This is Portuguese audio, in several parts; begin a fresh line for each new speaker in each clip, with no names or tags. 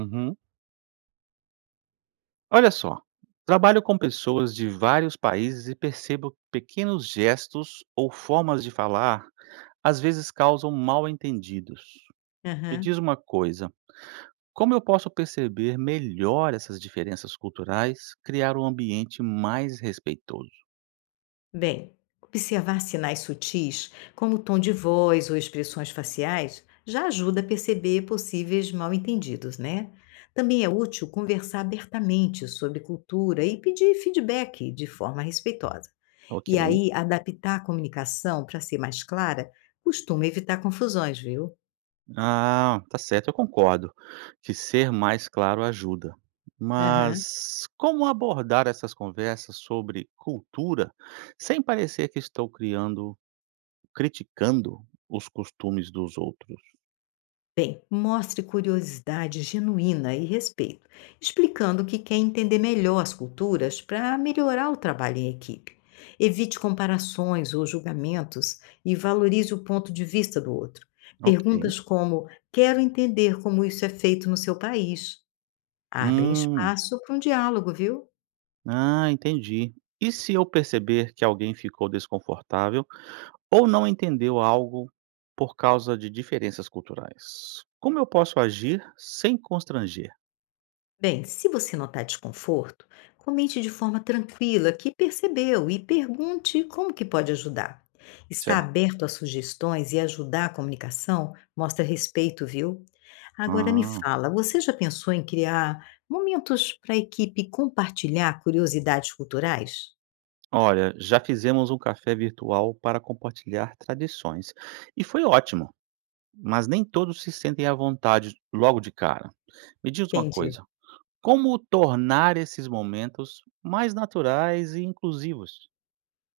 Uhum. Olha só, trabalho com pessoas de vários países e percebo que pequenos gestos ou formas de falar às vezes causam mal-entendidos. Me
Aham.
diz uma coisa, como eu posso perceber melhor essas diferenças culturais, criar um ambiente mais respeitoso?
Bem, observar sinais sutis, como o tom de voz ou expressões faciais, já ajuda a perceber possíveis mal-entendidos, né? Também é útil conversar abertamente sobre cultura e pedir feedback de forma respeitosa.
Ok.
E aí, adaptar a comunicação para ser mais clara costuma evitar confusões, viu?
Ah, tá certo, eu concordo que ser mais claro ajuda.
Aham.
Mas como abordar essas conversas sobre cultura sem parecer que estou criando criticando os costumes dos outros?
Bem, mostre curiosidade genuína e respeito, explicando que quer entender melhor as culturas para melhorar o trabalho em equipe. Evite comparações ou julgamentos e valorize o ponto de vista do outro.
Ok.
Perguntas como: quero entender como isso é feito no seu país. Abrem
Hum.
espaço para um diálogo, viu?
Ah, entendi. E se eu perceber que alguém ficou desconfortável ou não entendeu algo por causa de diferenças culturais? Como eu posso agir sem constranger?
Bem, se você notar desconforto, comente de forma tranquila que percebeu e pergunte como que pode ajudar. Estar
Certo.
aberto a sugestões e ajudar a comunicação mostra respeito, viu? Agora me
Ah.
fala, você já pensou em criar momentos para a equipe compartilhar curiosidades culturais?
Olha, já fizemos um café virtual para compartilhar tradições e foi ótimo, mas nem todos se sentem à vontade logo de cara. Me diz uma
Entendi.
coisa. Como tornar esses momentos mais naturais e inclusivos?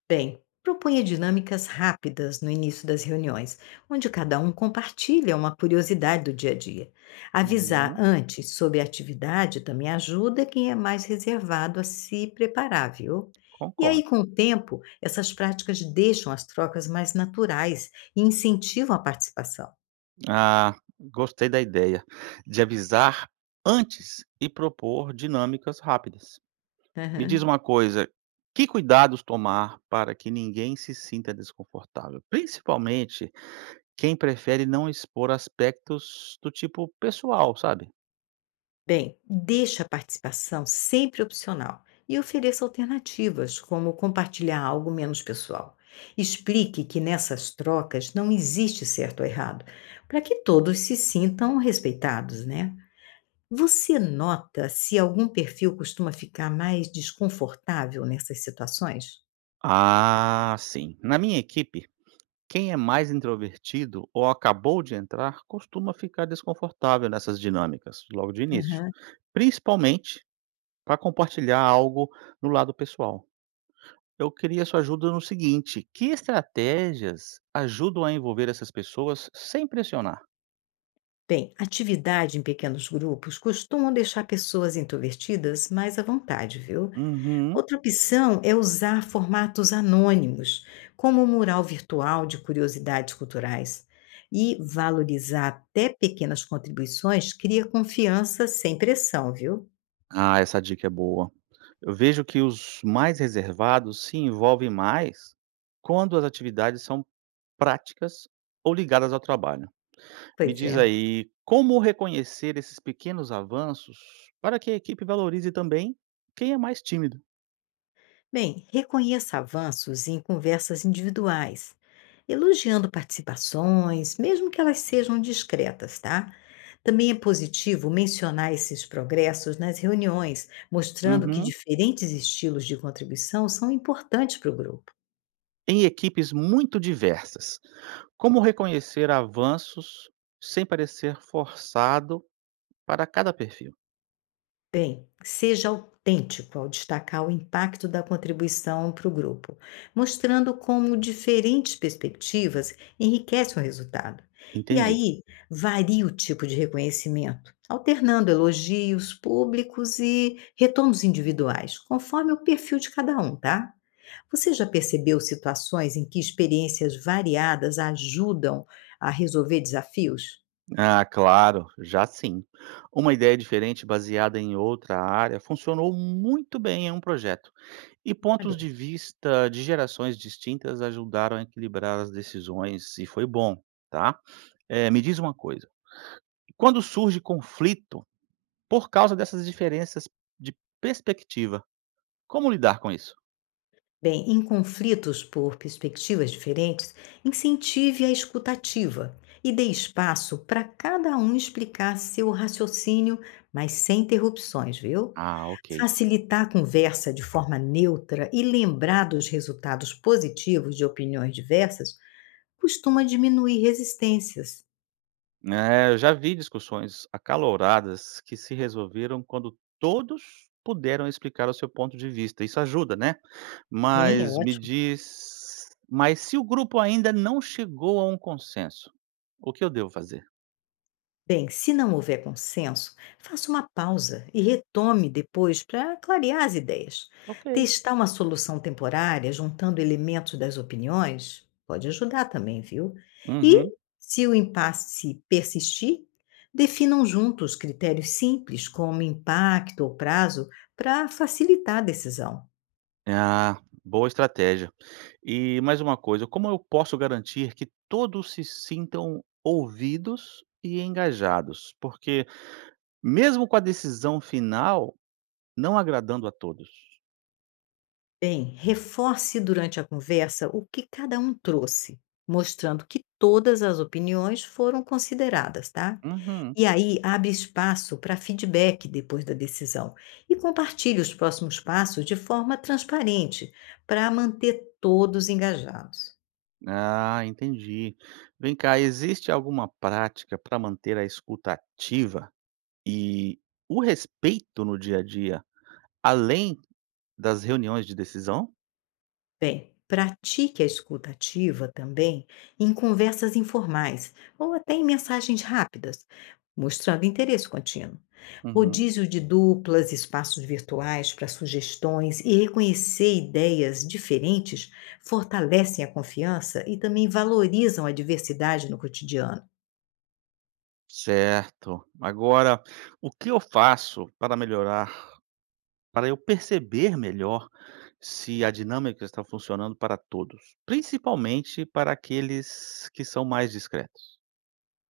Bem, proponha dinâmicas rápidas no início das reuniões, onde cada um compartilha uma curiosidade do dia a dia. Avisar
Uhum.
antes sobre a atividade também ajuda quem é mais reservado a se preparar, viu? E aí,
Concordo.
com o tempo, essas práticas deixam as trocas mais naturais e incentivam a participação.
Ah, gostei da ideia de avisar antes e propor dinâmicas rápidas. Me diz
Aham.
uma coisa, que cuidados tomar para que ninguém se sinta desconfortável? Principalmente quem prefere não expor aspectos do tipo pessoal, sabe?
Bem, deixe a participação sempre opcional e ofereça alternativas, como compartilhar algo menos pessoal. Explique que nessas trocas não existe certo ou errado, para que todos se sintam respeitados, né? Você nota se algum perfil costuma ficar mais desconfortável nessas situações?
Ah, sim. Na minha equipe, quem é mais introvertido ou acabou de entrar costuma ficar desconfortável nessas dinâmicas logo de início,
Aham.
principalmente para compartilhar algo no lado pessoal. Eu queria sua ajuda no seguinte: que estratégias ajudam a envolver essas pessoas sem pressionar?
Bem, atividade em pequenos grupos costumam deixar pessoas introvertidas mais à vontade, viu?
Uhum.
Outra opção é usar formatos anônimos, como um mural virtual de curiosidades culturais. E valorizar até pequenas contribuições cria confiança sem pressão, viu?
Ah, essa dica é boa. Eu vejo que os mais reservados se envolvem mais quando as atividades são práticas ou ligadas ao trabalho. Me
Pois
diz
é.
aí, como reconhecer esses pequenos avanços para que a equipe valorize também quem é mais tímido?
Bem, reconheça avanços em conversas individuais, elogiando participações, mesmo que elas sejam discretas, tá? Também é positivo mencionar esses progressos nas reuniões, mostrando que
Uhum.
diferentes estilos de contribuição são importantes para o grupo.
Em equipes muito diversas, como reconhecer avanços sem parecer forçado para cada perfil?
Bem, seja autêntico ao destacar o impacto da contribuição para o grupo, mostrando como diferentes perspectivas enriquecem o resultado. E
Entendi.
aí, varia o tipo de reconhecimento, alternando elogios públicos e retornos individuais, conforme o perfil de cada um, tá? Você já percebeu situações em que experiências variadas ajudam a resolver desafios?
Ah, claro, já sim. Uma ideia diferente baseada em outra área funcionou muito bem em um projeto. E
Olha,
pontos de vista de gerações distintas ajudaram a equilibrar as decisões e foi bom, tá? Me diz uma coisa, quando surge conflito por causa dessas diferenças de perspectiva, como lidar com isso?
bem, em conflitos por perspectivas diferentes, incentive a escutativa e dê espaço para cada um explicar seu raciocínio, mas sem interrupções, viu?
Ah, ok.
Facilitar a conversa de forma neutra e lembrar dos resultados positivos de opiniões diversas costuma diminuir resistências.
É, eu já vi discussões acaloradas que se resolveram quando todos puderam explicar o seu ponto de vista. Isso ajuda, né?
Sim, é
Mas me
ótimo.
diz, mas se o grupo ainda não chegou a um consenso, o que eu devo fazer?
Bem, se não houver consenso, faça uma pausa e retome depois para clarear as ideias.
Ok.
Testar uma solução temporária, juntando elementos das opiniões, pode ajudar também, viu? E,
Uhum.
se o impasse persistir, definam juntos critérios simples, como impacto ou prazo, para facilitar a decisão.
Ah, boa estratégia. E mais uma coisa, como eu posso garantir que todos se sintam ouvidos e engajados? Porque mesmo com a decisão final, não agradando a todos.
Bem, reforce durante a conversa o que cada um trouxe, mostrando que todas as opiniões foram consideradas, tá?
Uhum.
E aí abre espaço para feedback depois da decisão e compartilhe os próximos passos de forma transparente para manter todos engajados.
Ah, entendi. Vem cá, existe alguma prática para manter a escuta ativa e o respeito no dia a dia, além das reuniões de decisão?
Bem, pratique a escuta ativa também em conversas informais ou até em mensagens rápidas, mostrando interesse contínuo.
Uhum.
Rodízio de duplas, espaços virtuais para sugestões e reconhecer ideias diferentes fortalecem a confiança e também valorizam a diversidade no cotidiano.
Certo. Agora, o que eu faço para melhorar, para eu perceber melhor se a dinâmica está funcionando para todos, principalmente para aqueles que são mais discretos?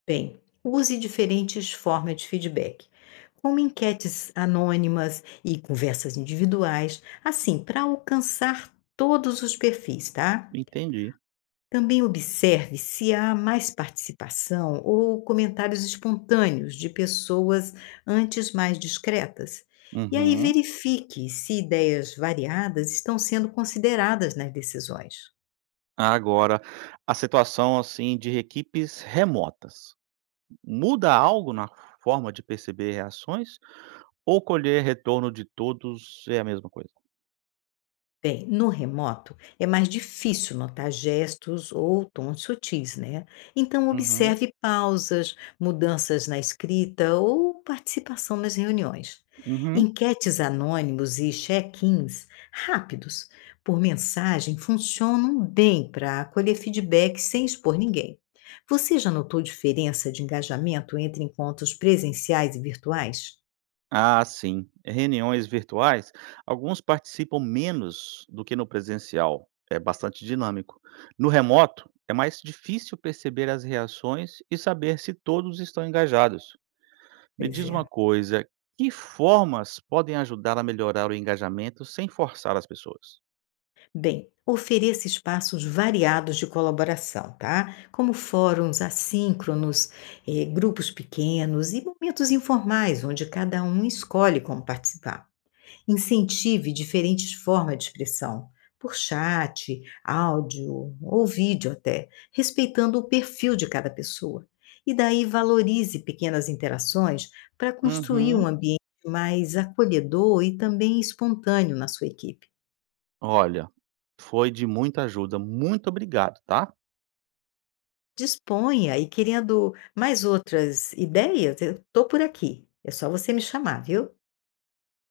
Bem, use diferentes formas de feedback, como enquetes anônimas e conversas individuais, assim, para alcançar todos os perfis, tá?
Entendi.
Também observe se há mais participação ou comentários espontâneos de pessoas antes mais discretas. E aí
Uhum.
verifique se ideias variadas estão sendo consideradas nas decisões.
Agora, a situação assim de equipes remotas, muda algo na forma de perceber reações ou colher retorno de todos é a mesma coisa?
Bem, no remoto é mais difícil notar gestos ou tons sutis, né? Então,
Uhum,
observe pausas, mudanças na escrita ou participação nas reuniões.
uhum.
Enquetes anônimos e check-ins rápidos por mensagem funcionam bem para colher feedback sem expor ninguém. Você já notou diferença de engajamento entre encontros presenciais e virtuais?
Ah, sim. Reuniões virtuais, alguns participam menos do que no presencial. É bastante dinâmico. No remoto, é mais difícil perceber as reações e saber se todos estão engajados. Me
Pois
diz
é.
uma coisa, que formas podem ajudar a melhorar o engajamento sem forçar as pessoas?
Bem, ofereça espaços variados de colaboração, tá? Como fóruns assíncronos, grupos pequenos e momentos informais, onde cada um escolhe como participar. Incentive diferentes formas de expressão, por chat, áudio ou vídeo até, respeitando o perfil de cada pessoa. E daí valorize pequenas interações para construir um
Uhum.
ambiente mais acolhedor e também espontâneo na sua equipe.
Olha, foi de muita ajuda. Muito obrigado, tá?
Disponha e querendo mais outras ideias, eu estou por aqui. É só você me chamar, viu?